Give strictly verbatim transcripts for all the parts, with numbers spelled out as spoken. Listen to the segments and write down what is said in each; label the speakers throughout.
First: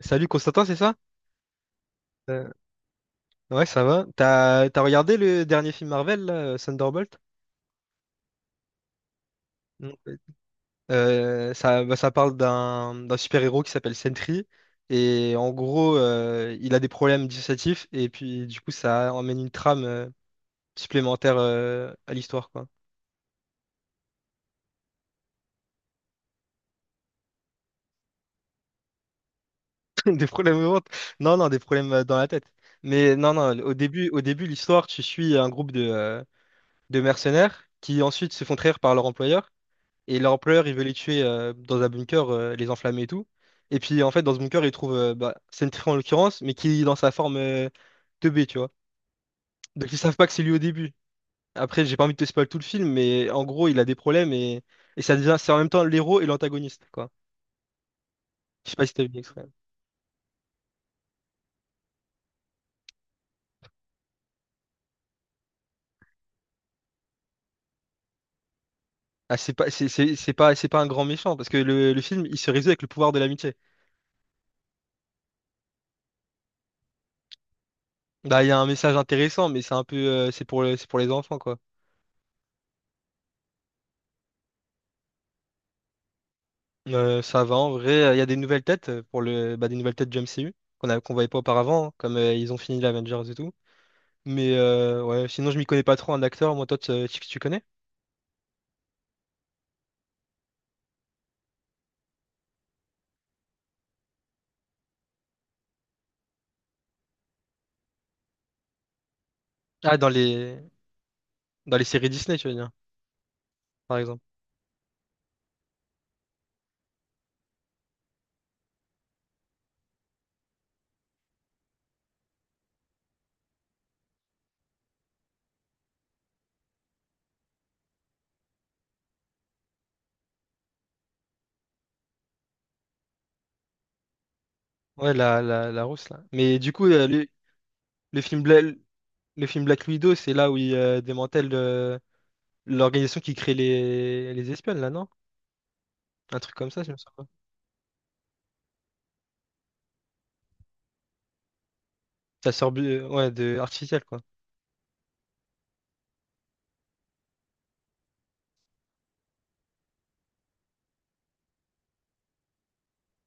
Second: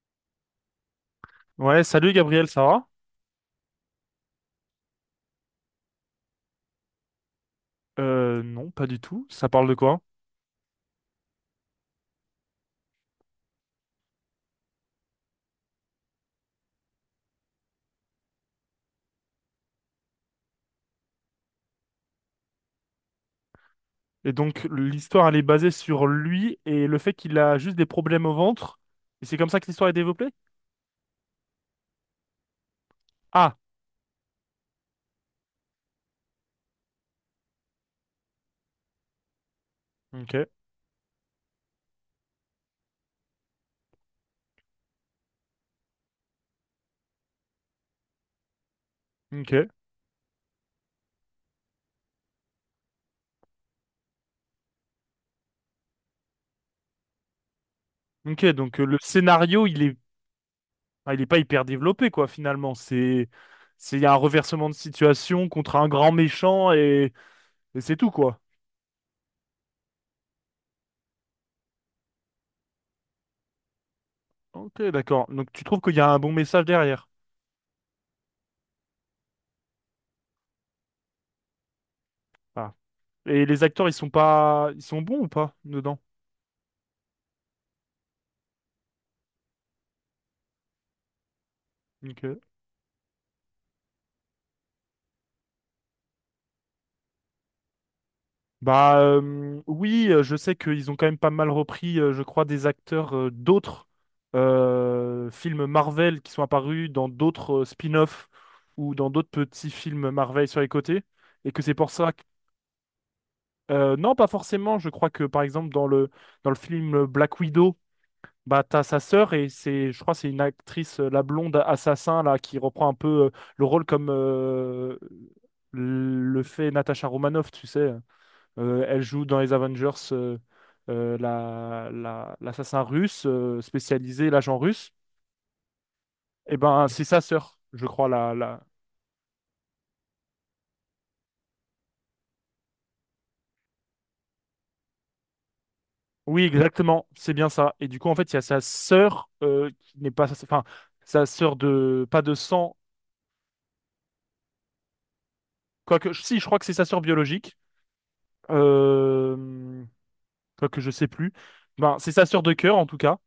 Speaker 1: Salut Constantin, c'est ça?
Speaker 2: Ouais, salut Gabriel,
Speaker 1: Euh,
Speaker 2: ça va?
Speaker 1: ouais, ça va. T'as t'as regardé le dernier film Marvel, là, euh, Thunderbolt?
Speaker 2: Euh, non, pas du tout. Ça parle de
Speaker 1: Non.
Speaker 2: quoi?
Speaker 1: Euh, ça, bah, ça parle d'un d'un super-héros qui s'appelle Sentry. Et en gros, euh, il a des problèmes dissociatifs. Et puis, du coup, ça emmène une trame euh, supplémentaire euh, à l'histoire, quoi.
Speaker 2: Et donc, l'histoire, elle est basée sur lui et le fait qu'il a juste des problèmes au ventre. Et c'est comme ça que l'histoire est
Speaker 1: Des
Speaker 2: développée?
Speaker 1: problèmes au ventre. Non, non, des problèmes euh, dans la tête. Mais non,
Speaker 2: Ah,
Speaker 1: non, au début, au début, l'histoire, tu suis un groupe de, euh, de mercenaires qui ensuite se font trahir par leur employeur. Et
Speaker 2: ok,
Speaker 1: l'empereur, il veut les tuer euh, dans un bunker, euh, les enflammer et tout. Et puis, en fait, dans ce bunker, il trouve euh, bah, Sentry en l'occurrence, mais qui est dans sa forme euh, deux B, tu vois.
Speaker 2: ok,
Speaker 1: Donc, ils savent pas que c'est lui au début. Après, j'ai pas envie de te spoiler tout le film, mais en gros, il a des problèmes et, et ça devient, c'est en même temps l'héros et l'antagoniste, quoi.
Speaker 2: ok.
Speaker 1: Je sais
Speaker 2: Donc, euh,
Speaker 1: pas si
Speaker 2: le
Speaker 1: t'as vu l'extrait.
Speaker 2: scénario, il est, ah, il est pas hyper développé, quoi, finalement. C'est, c'est, il y a un reversement de situation contre un grand méchant et, et c'est tout, quoi.
Speaker 1: Ah, c'est pas, c'est c'est- c'est pas, c'est pas un grand méchant, parce que le, le film, il se résout avec le pouvoir de l'amitié.
Speaker 2: Ok, d'accord. Donc, tu trouves qu'il y a un bon message derrière?
Speaker 1: Bah, il y a un message intéressant, mais c'est un peu, euh, c'est pour, le- c'est pour les enfants, quoi.
Speaker 2: Ah. Et les acteurs, ils sont pas, ils sont bons ou pas dedans?
Speaker 1: Euh, ça va en vrai. Il y a des nouvelles têtes euh, pour le, bah, des nouvelles têtes du M C U qu'on a, qu'on voyait pas auparavant, hein, comme euh,
Speaker 2: Ok.
Speaker 1: ils ont fini l'Avengers et tout. Mais euh, ouais, sinon je m'y connais pas trop en acteur. Moi, toi, tu, tu tu connais?
Speaker 2: Bah euh, oui, euh, je sais qu'ils ont quand même pas mal repris, euh, je crois, des acteurs euh, d'autres euh, films Marvel qui sont apparus dans d'autres euh, spin-offs ou dans d'autres petits
Speaker 1: Ah, dans
Speaker 2: films Marvel
Speaker 1: les
Speaker 2: sur les côtés. Et que c'est
Speaker 1: dans les
Speaker 2: pour
Speaker 1: séries
Speaker 2: ça que...
Speaker 1: Disney, tu veux dire,
Speaker 2: euh,
Speaker 1: par
Speaker 2: Non,
Speaker 1: exemple.
Speaker 2: pas forcément. Je crois que, par exemple, dans le, dans le film Black Widow, bah, t'as sa sœur et c'est, je crois, c'est une actrice, euh, la blonde assassin, là, qui reprend un peu euh, le rôle comme euh, le fait Natasha Romanoff, tu sais. Euh, elle joue dans les Avengers euh, euh, la, la- l'assassin russe euh, spécialisé, l'agent russe.
Speaker 1: Ouais, la, la, la rousse là.
Speaker 2: Et
Speaker 1: Mais du coup,
Speaker 2: ben, c'est
Speaker 1: euh,
Speaker 2: sa
Speaker 1: le,
Speaker 2: sœur, je crois,
Speaker 1: le
Speaker 2: la,
Speaker 1: film
Speaker 2: la...
Speaker 1: Bla- le film Black Widow, c'est là où il euh, démantèle euh, l'organisation qui crée les les espionnes là, non? Un
Speaker 2: Oui,
Speaker 1: truc comme ça, si je me
Speaker 2: exactement,
Speaker 1: sens.
Speaker 2: c'est bien ça. Et du coup, en fait, il y a sa sœur euh, qui n'est pas... Enfin, sa sœur de... Pas de
Speaker 1: Ça sort
Speaker 2: sang,
Speaker 1: bu- ouais, de artificielle quoi.
Speaker 2: quoique... Si, je crois que c'est sa sœur biologique. Euh... Quoique, je sais plus. Ben, c'est sa sœur de cœur, en tout cas.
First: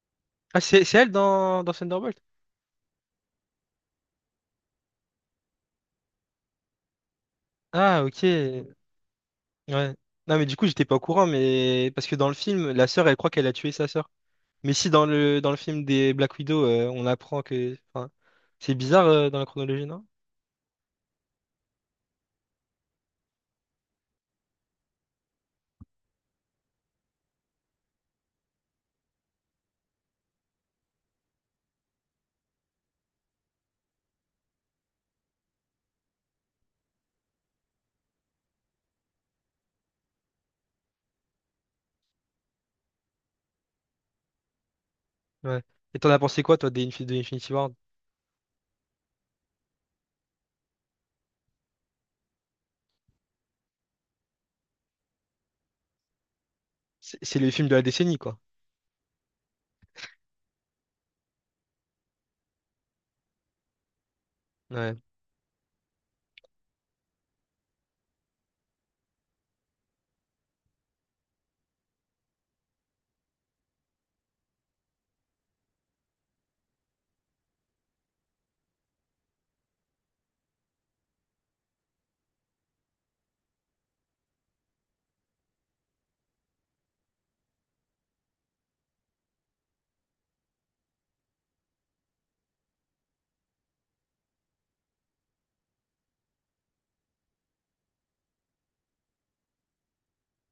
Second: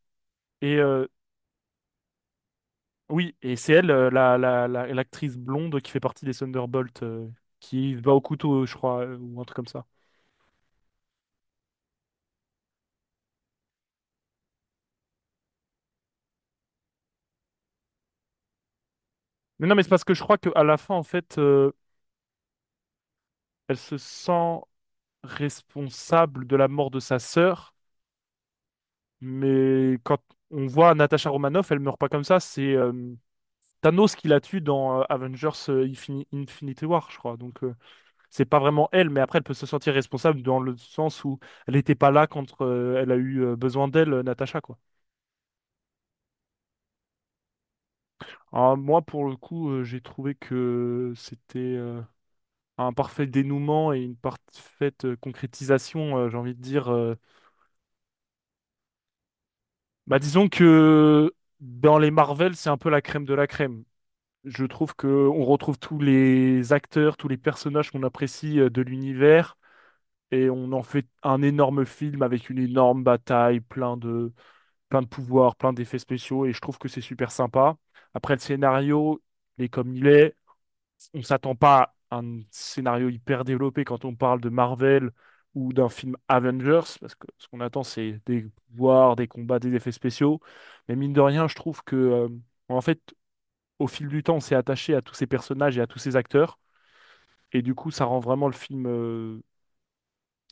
Speaker 1: Ah,
Speaker 2: Et
Speaker 1: c'est c'est
Speaker 2: euh,
Speaker 1: elle dans, dans Thunderbolt?
Speaker 2: oui, et c'est elle, euh, la, la, la- l'actrice blonde qui fait partie des Thunderbolts, euh, qui
Speaker 1: Ah,
Speaker 2: va au
Speaker 1: ok. Ouais.
Speaker 2: couteau, je crois, euh, ou un truc comme ça.
Speaker 1: Non, mais du coup, j'étais pas au courant, mais parce que dans le film, la sœur, elle croit qu'elle a tué sa sœur. Mais si dans le, dans le film des Black Widow, euh, on apprend que. Enfin, c'est bizarre euh, dans la
Speaker 2: Mais non, mais
Speaker 1: chronologie,
Speaker 2: c'est parce
Speaker 1: non?
Speaker 2: que je crois qu'à la fin, en fait, euh, elle se sent responsable de la mort de sa sœur. Mais quand on voit Natasha Romanoff, elle meurt pas comme ça. C'est euh, Thanos qui la tue dans euh, Avengers euh, Infini- Infinity War, je crois. Donc, euh, c'est pas vraiment elle, mais après, elle peut se sentir responsable dans le sens où elle n'était pas là quand euh, elle a eu euh, besoin d'elle, euh, Natasha, quoi.
Speaker 1: Ouais. Et t'en as pensé quoi, toi, des Infi- de Infinity War?
Speaker 2: Alors, moi, pour le coup, euh, j'ai trouvé que c'était euh, un parfait dénouement et une parfaite euh, concrétisation, euh, j'ai envie de dire. euh,
Speaker 1: C'est c'est le film de la décennie, quoi.
Speaker 2: Bah, disons que dans les Marvel, c'est un peu la crème de la crème. Je trouve
Speaker 1: Ouais.
Speaker 2: que on retrouve tous les acteurs, tous les personnages qu'on apprécie euh, de l'univers et on en fait un énorme film avec une énorme bataille, plein de, plein de pouvoirs, plein d'effets spéciaux et je trouve que c'est super sympa. Après, le scénario, il est comme il est. On s'attend pas à un scénario hyper développé quand on parle de Marvel ou d'un film Avengers, parce que ce qu'on attend, c'est des pouvoirs, des combats, des effets spéciaux. Mais mine de rien, je trouve que, euh, en fait, au fil du temps, on s'est attaché à tous ces personnages et à tous ces acteurs. Et du coup, ça rend vraiment le film, euh,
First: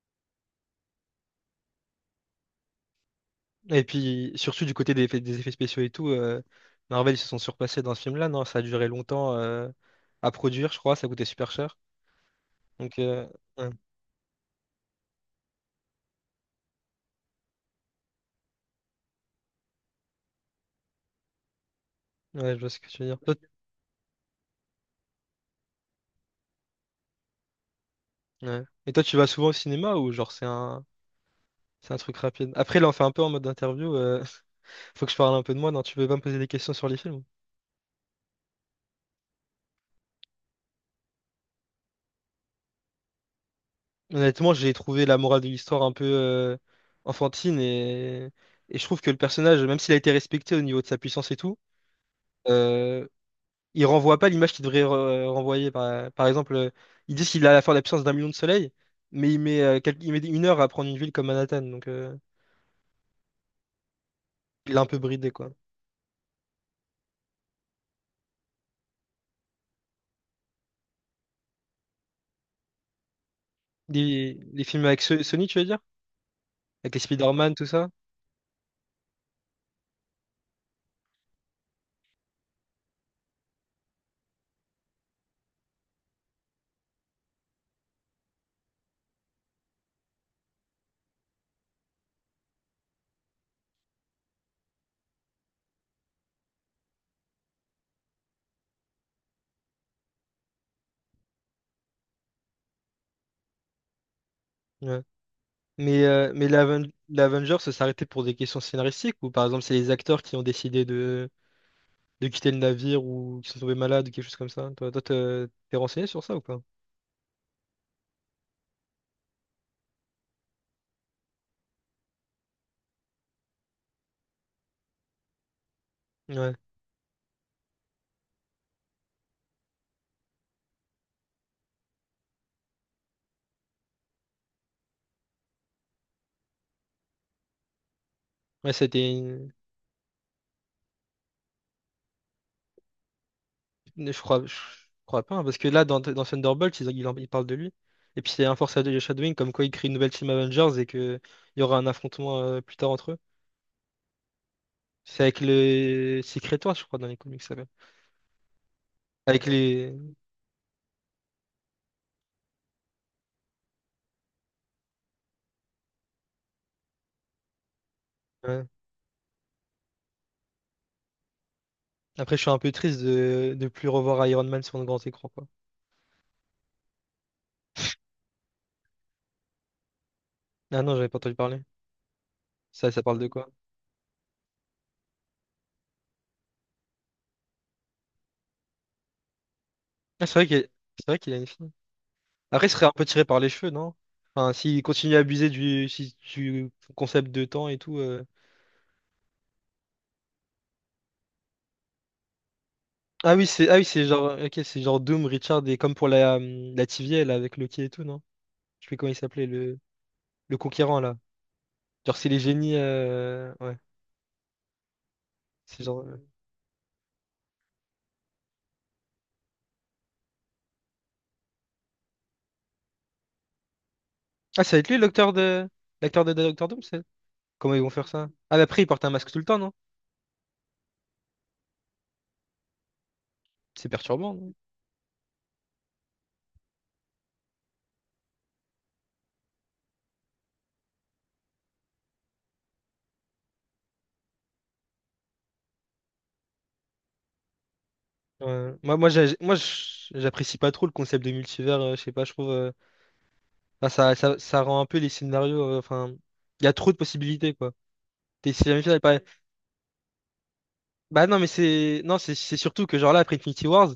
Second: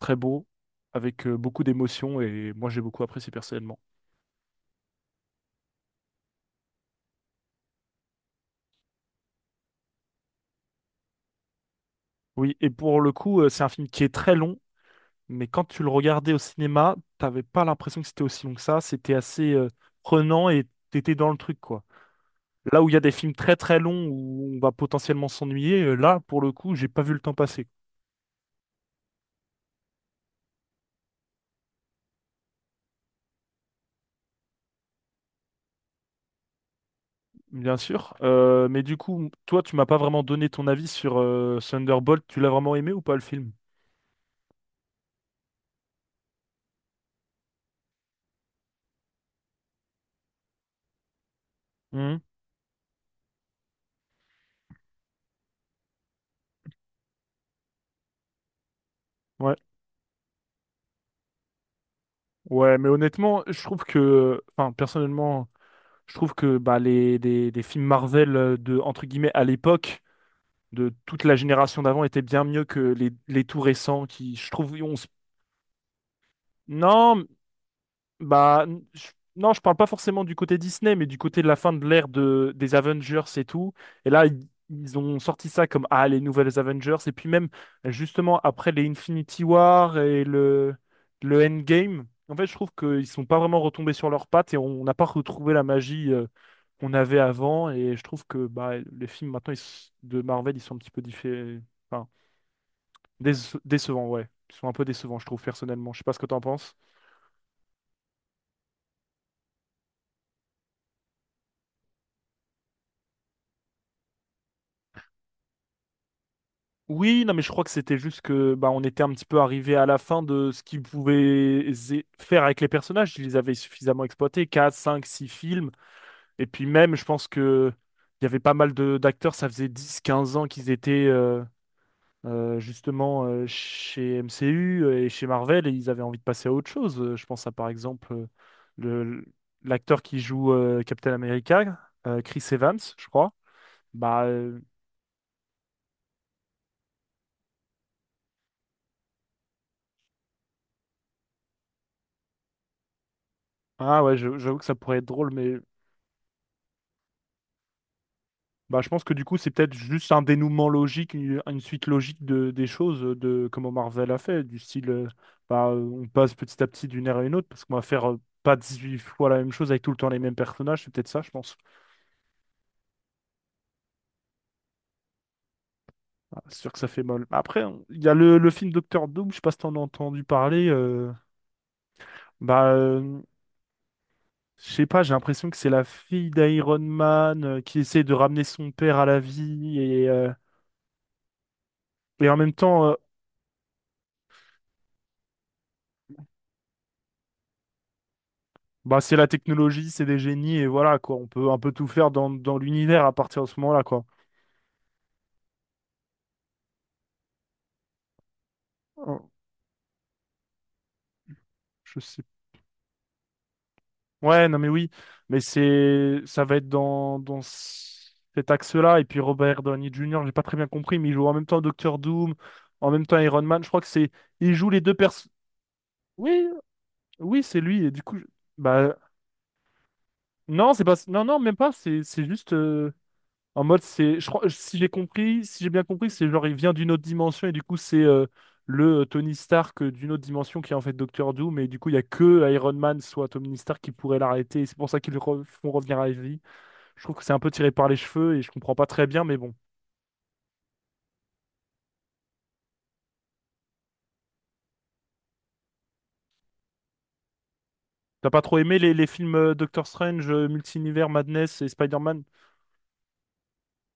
Speaker 2: très beau, avec, euh, beaucoup d'émotions. Et moi, j'ai beaucoup apprécié personnellement.
Speaker 1: Et puis, surtout du côté des effets, des effets spéciaux et tout, euh, Marvel, ils se sont surpassés dans ce film-là, non? Ça a duré longtemps euh, à produire, je crois, ça coûtait super cher.
Speaker 2: Oui, et
Speaker 1: Donc,
Speaker 2: pour le
Speaker 1: euh,
Speaker 2: coup, euh, c'est un
Speaker 1: ouais.
Speaker 2: film qui est très long. Mais quand tu le regardais au cinéma, t'avais pas l'impression que c'était aussi long que ça. C'était assez euh, prenant et t'étais dans le truc, quoi.
Speaker 1: Ouais, je vois ce
Speaker 2: Là où
Speaker 1: que
Speaker 2: il y a
Speaker 1: tu veux
Speaker 2: des
Speaker 1: dire.
Speaker 2: films
Speaker 1: Toi-
Speaker 2: très très longs où on va potentiellement s'ennuyer, euh, là, pour le coup, j'ai pas vu le temps passer.
Speaker 1: ouais. Et toi, tu vas souvent au cinéma ou genre c'est un c'est un truc rapide? Après, là, on fait un peu en mode interview. euh, Faut que je parle un peu de moi. Non, tu peux pas me poser des questions sur les films.
Speaker 2: Bien sûr. Euh, mais du coup, toi, tu m'as pas vraiment donné ton avis sur euh, Thunderbolt. Tu l'as vraiment aimé ou pas le film?
Speaker 1: Honnêtement, j'ai trouvé la morale de l'histoire un peu euh, enfantine et... et je trouve que le personnage, même s'il a été respecté au niveau de sa puissance et tout,
Speaker 2: Mhm.
Speaker 1: euh, il renvoie pas l'image qu'il devrait re- renvoyer. Par, par exemple, euh, ils disent qu'il a la force de la puissance d'un million de soleils, mais il
Speaker 2: Ouais.
Speaker 1: met, euh, quel- il met une heure à prendre une ville comme Manhattan, donc euh,
Speaker 2: Ouais, mais honnêtement, je trouve que, enfin,
Speaker 1: il l'a un peu bridé
Speaker 2: personnellement,
Speaker 1: quoi.
Speaker 2: je trouve que bah, les, des, des films Marvel euh, de, entre guillemets, à l'époque, de toute la génération d'avant était bien mieux que les, les tout récents qui,
Speaker 1: Les,
Speaker 2: je
Speaker 1: les
Speaker 2: trouve,
Speaker 1: films
Speaker 2: on
Speaker 1: avec
Speaker 2: se-
Speaker 1: So- Sony, tu veux dire? Avec les
Speaker 2: Non,
Speaker 1: Spider-Man, tout ça?
Speaker 2: bah, je, non, je parle pas forcément du côté Disney, mais du côté de la fin de l'ère de, des Avengers et tout. Et là, ils, ils ont sorti ça comme, ah, les nouvelles Avengers. Et puis même, justement, après les Infinity War et le, le Endgame, en fait, je trouve qu'ils sont pas vraiment retombés sur leurs pattes et on n'a pas retrouvé la magie. euh, qu'on avait avant et je trouve que bah, les films maintenant ils s- de Marvel ils sont un petit peu différents. Déce- décevant, ouais. Ils sont un peu
Speaker 1: Ouais.
Speaker 2: décevants, je trouve, personnellement. Je sais
Speaker 1: Mais,
Speaker 2: pas ce que
Speaker 1: euh,
Speaker 2: t'en
Speaker 1: mais
Speaker 2: penses.
Speaker 1: l'Aven- l'Avengers ça s'arrêtait pour des questions scénaristiques ou par exemple c'est les acteurs qui ont décidé de, de quitter le navire ou qui sont tombés malades ou quelque chose comme ça? Toi, toi, t'es t'es renseigné sur ça ou pas?
Speaker 2: Oui, non, mais je crois que c'était juste que bah, on était un petit peu arrivé à la fin de ce qu'ils pouvaient zé- faire avec les personnages. Ils les avaient suffisamment exploités, quatre, cinq, six films. Et
Speaker 1: Ouais.
Speaker 2: puis même, je pense que il y avait pas mal de d'acteurs. Ça faisait dix quinze ans qu'ils étaient euh, euh, justement euh, chez M C U et chez Marvel. Et ils avaient envie de passer à autre chose. Euh, Je pense à par exemple euh,
Speaker 1: Ouais, c'était
Speaker 2: le-
Speaker 1: une...
Speaker 2: l'acteur qui joue euh, Captain America, euh, Chris Evans, je crois.
Speaker 1: une- Je
Speaker 2: Bah,
Speaker 1: crois... je
Speaker 2: euh,
Speaker 1: crois pas, hein, parce que là, dans, dans Thunderbolt, ils, ils, en- ils parlent de lui. Et puis c'est un force de Shadowing, comme quoi il crée une nouvelle team Avengers et que il y aura un affrontement euh, plus tard entre eux.
Speaker 2: ah ouais, je- j'avoue que ça pourrait être
Speaker 1: C'est
Speaker 2: drôle,
Speaker 1: avec
Speaker 2: mais
Speaker 1: le Secret Wars, je crois, dans les comics, ça s'appelle.
Speaker 2: bah, je pense que du coup,
Speaker 1: Avec
Speaker 2: c'est peut-être
Speaker 1: les...
Speaker 2: juste un dénouement logique, une, une suite logique de, des choses, euh, de comment Marvel a fait, du style, euh, bah, euh, on passe petit à petit d'une ère à une autre, parce qu'on va faire euh, pas
Speaker 1: ouais.
Speaker 2: huit fois la même chose avec tout le temps les mêmes personnages, c'est peut-être ça, je pense.
Speaker 1: Après, je suis un peu triste de de plus revoir Iron Man sur le grand écran, quoi.
Speaker 2: Ah, c'est sûr que ça fait mal. Après, on- il y a le, le film Docteur Doom, je sais pas si t'en as entendu parler,
Speaker 1: Ah non, j'avais
Speaker 2: euh,
Speaker 1: pas entendu parler.
Speaker 2: bah,
Speaker 1: Ça, ça parle
Speaker 2: euh,
Speaker 1: de quoi?
Speaker 2: je sais pas, j'ai l'impression que c'est la fille d'Iron Man euh, qui essaie de ramener son père à la vie et.
Speaker 1: Ah,
Speaker 2: Euh,
Speaker 1: c'est vrai qu'il c'est vrai qu'il a une fille.
Speaker 2: et en même
Speaker 1: Après, il serait un
Speaker 2: temps,
Speaker 1: peu tiré par les cheveux, non? Enfin, s'il continue à abuser du, si- du concept de temps et tout. euh.
Speaker 2: bah, c'est la technologie, c'est des génies, et voilà, quoi. On peut un peu tout faire dans, dans l'univers à
Speaker 1: Ah
Speaker 2: partir
Speaker 1: oui,
Speaker 2: de ce
Speaker 1: c'est ah
Speaker 2: moment-là,
Speaker 1: oui,
Speaker 2: quoi.
Speaker 1: c'est genre ok, c'est genre Doom, Richard et comme pour la euh, la T V A là avec Loki et tout, non? Je sais plus comment il
Speaker 2: Oh,
Speaker 1: s'appelait le le conquérant là.
Speaker 2: je
Speaker 1: Genre
Speaker 2: sais.
Speaker 1: c'est les génies euh, ouais,
Speaker 2: Ouais, non, mais oui. Mais
Speaker 1: c'est genre
Speaker 2: c'est,
Speaker 1: euh.
Speaker 2: ça va être dans, dans c- cet axe-là. Et puis Robert Downey Junior, j'ai pas très bien compris, mais il joue en même temps Doctor Doom, en même temps Iron Man. Je crois que c'est, il
Speaker 1: Ah,
Speaker 2: joue
Speaker 1: ça
Speaker 2: les
Speaker 1: va être
Speaker 2: deux
Speaker 1: lui
Speaker 2: personnes.
Speaker 1: l'acteur de l'acteur de
Speaker 2: Oui,
Speaker 1: Doctor Doom, c'est?
Speaker 2: oui, c'est
Speaker 1: Comment ils
Speaker 2: lui. Et
Speaker 1: vont
Speaker 2: du
Speaker 1: faire
Speaker 2: coup, je-
Speaker 1: ça? Ah, mais après il
Speaker 2: Bah,
Speaker 1: porte un masque tout le temps, non?
Speaker 2: non, c'est pas, non, non, même pas. C'est, c'est juste. euh, En mode,
Speaker 1: C'est
Speaker 2: c'est, je crois,
Speaker 1: perturbant,
Speaker 2: si j'ai compris, si j'ai bien compris, c'est genre il vient d'une autre dimension et du coup c'est euh, le euh, Tony Stark euh, d'une autre dimension qui est en fait Doctor Doom mais du coup il y a que Iron Man soit Tony Stark qui pourrait l'arrêter et c'est pour ça qu'ils le re- font revenir à la vie. Je trouve que c'est un peu tiré par les cheveux et je
Speaker 1: ouais.
Speaker 2: comprends pas
Speaker 1: Moi,
Speaker 2: très
Speaker 1: moi,
Speaker 2: bien
Speaker 1: j'ai-
Speaker 2: mais bon.
Speaker 1: moi, j'- j'apprécie pas trop le concept de multivers. Euh, je sais pas, je trouve. Euh, enfin, ça, ça, ça rend un peu les scénarios. euh, Enfin, il y a trop de possibilités, quoi.
Speaker 2: T'as pas
Speaker 1: T'es
Speaker 2: trop
Speaker 1: si
Speaker 2: aimé
Speaker 1: jamais
Speaker 2: les,
Speaker 1: final,
Speaker 2: les
Speaker 1: pas...
Speaker 2: films euh, Doctor Strange, euh, Multi-univers,
Speaker 1: Bah non, mais
Speaker 2: Madness et
Speaker 1: c'est. Non,
Speaker 2: Spider-Man?
Speaker 1: c'est c'est surtout que, genre là, après Infinity Wars,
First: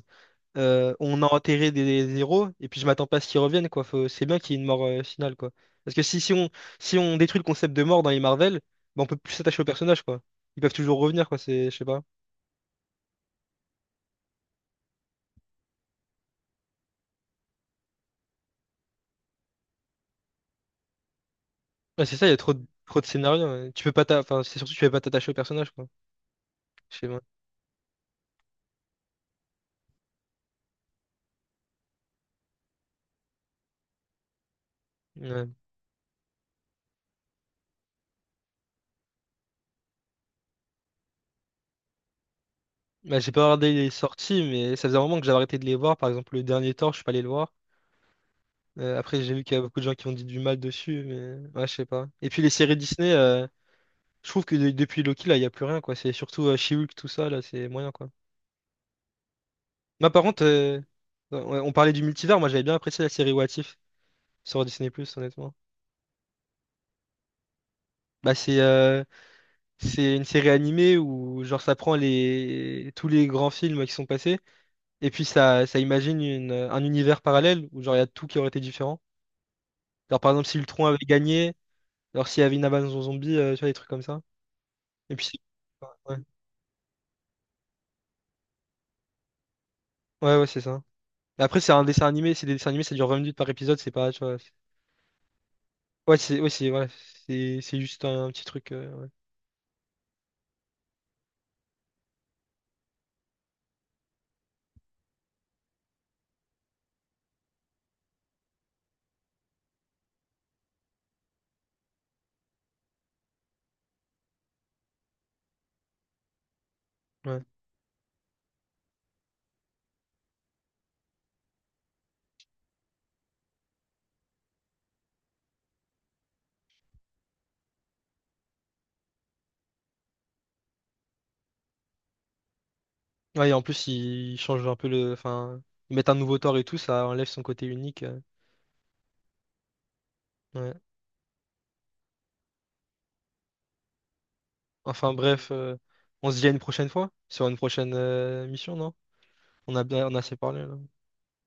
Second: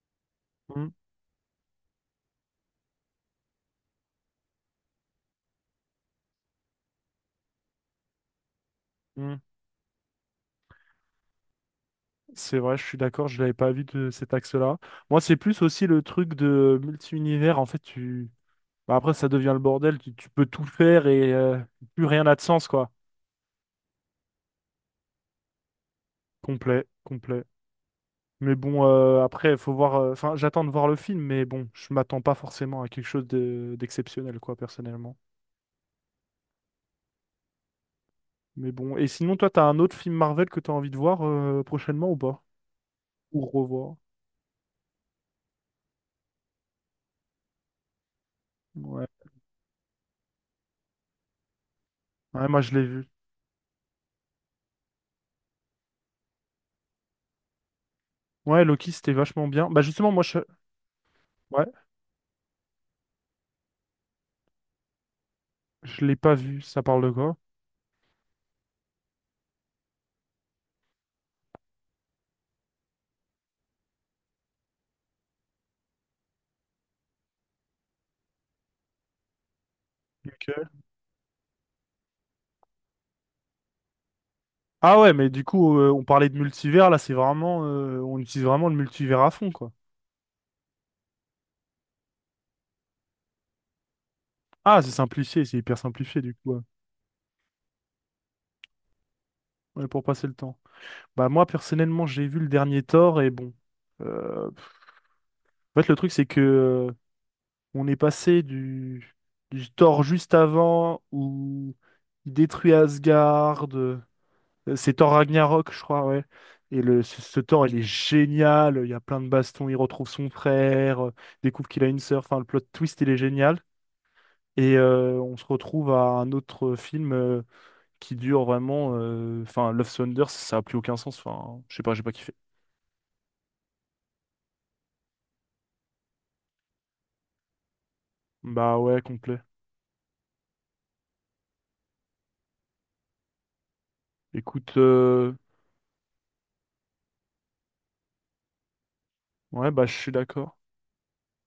Speaker 2: Hmm,
Speaker 1: euh, on a enterré des, des héros, et puis je m'attends pas à ce qu'ils reviennent, quoi. Faut... C'est bien qu'il y ait une mort euh, finale, quoi. Parce que si, si on, si on détruit le concept de mort dans les Marvel, bah, on peut plus
Speaker 2: hmm.
Speaker 1: s'attacher aux personnages, quoi. Ils peuvent toujours revenir, quoi. C'est, je sais pas.
Speaker 2: C'est vrai, je suis d'accord, je l'avais pas vu de cet axe-là. Moi, c'est plus aussi le truc de multi-univers. En fait, tu, Bah après, ça devient le bordel, tu, tu peux tout faire et euh, plus
Speaker 1: Ouais, c'est
Speaker 2: rien
Speaker 1: ça, il y
Speaker 2: n'a
Speaker 1: a
Speaker 2: de
Speaker 1: trop de,
Speaker 2: sens, quoi.
Speaker 1: trop de scénarios. Ouais. Tu peux pas t'a- Enfin, c'est surtout que tu peux pas t'attacher aux personnages, quoi.
Speaker 2: Complet,
Speaker 1: Je sais pas.
Speaker 2: complet. Mais bon, euh, après, faut voir. euh, Enfin, j'attends de voir le film, mais bon, je m'attends pas forcément à quelque chose de- d'exceptionnel, quoi, personnellement.
Speaker 1: Ouais.
Speaker 2: Mais bon, et sinon, toi, t'as un autre film Marvel que t'as envie de voir euh, prochainement ou pas?
Speaker 1: Bah, j'ai
Speaker 2: Ou
Speaker 1: pas regardé les
Speaker 2: revoir?
Speaker 1: sorties, mais ça faisait un moment que j'avais arrêté de les voir. Par exemple, le dernier Thor, je suis pas allé le voir. Euh,
Speaker 2: Ouais.
Speaker 1: après, j'ai vu qu'il y a beaucoup de gens qui ont dit du mal dessus, mais ouais, je sais pas. Et puis
Speaker 2: Ouais,
Speaker 1: les
Speaker 2: moi, je
Speaker 1: séries
Speaker 2: l'ai vu.
Speaker 1: Disney, euh, je trouve que de- depuis Loki, là, il y a plus rien, quoi. C'est surtout euh, She-Hulk, tout ça, là, c'est moyen, quoi.
Speaker 2: Ouais, Loki, c'était vachement bien. Bah justement,
Speaker 1: Moi, par
Speaker 2: moi, je...
Speaker 1: contre, euh, ouais,
Speaker 2: Ouais,
Speaker 1: on parlait du multivers, moi, j'avais bien apprécié la série What If sur Disney+, honnêtement.
Speaker 2: je l'ai pas vu. Ça parle de quoi?
Speaker 1: Bah, c'est euh, c'est une série animée où, genre, ça prend les tous les grands films qui sont passés, et puis ça, ça imagine une, un univers parallèle où, genre, il y a tout qui aurait été différent. Genre, par exemple, si
Speaker 2: Ok.
Speaker 1: Ultron avait gagné, genre, s'il y avait une avance en zombie, euh, tu vois, des trucs comme ça.
Speaker 2: Ah ouais,
Speaker 1: Et puis,
Speaker 2: mais
Speaker 1: si-
Speaker 2: du coup, euh, on
Speaker 1: ouais,
Speaker 2: parlait de multivers, là, c'est vraiment... euh, on utilise vraiment le multivers à fond, quoi.
Speaker 1: ouais, ouais, c'est ça. Mais après, c'est un dessin animé, c'est des dessins animés, ça dure vingt minutes par épisode, c'est pas, tu vois. c'est-
Speaker 2: Ah, c'est simplifié, c'est hyper
Speaker 1: Ouais,
Speaker 2: simplifié du
Speaker 1: c'est, ouais,
Speaker 2: coup, ouais.
Speaker 1: c'est, voilà, c'est, c'est juste un, petit truc. euh,
Speaker 2: Ouais, pour passer le temps. Bah moi personnellement, j'ai vu le dernier Thor et bon, euh, en fait le truc c'est que euh, on est passé du du Thor juste avant où il détruit Asgard, euh, c'est Thor Ragnarok, je crois, ouais. Et le ce,
Speaker 1: ouais.
Speaker 2: ce
Speaker 1: Ouais.
Speaker 2: Thor, il est génial, il y a plein de bastons, il retrouve son frère, euh, découvre qu'il a une sœur, enfin le plot twist, il est génial. Et euh, on se retrouve à un autre film euh, qui dure vraiment. euh, Enfin, Love Thunder, ça a plus aucun sens. Enfin, je sais pas, j'ai pas kiffé.
Speaker 1: Ouais, et en plus, ils changent un peu le. Enfin, ils mettent un nouveau tort et tout, ça enlève son côté unique. euh,
Speaker 2: Bah ouais, complet.
Speaker 1: ouais.
Speaker 2: Écoute,
Speaker 1: Enfin,
Speaker 2: euh,
Speaker 1: bref, euh, on se dit à une prochaine fois, sur une prochaine euh, mission, non?
Speaker 2: ouais,
Speaker 1: On a
Speaker 2: bah je
Speaker 1: bien,
Speaker 2: suis
Speaker 1: on a assez
Speaker 2: d'accord.
Speaker 1: parlé, là.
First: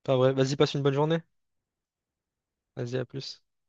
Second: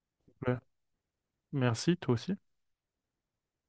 Speaker 1: Enfin, bref, vas-y,
Speaker 2: Ouais.
Speaker 1: passe une bonne journée.
Speaker 2: Merci, toi aussi.
Speaker 1: Vas-y, à plus.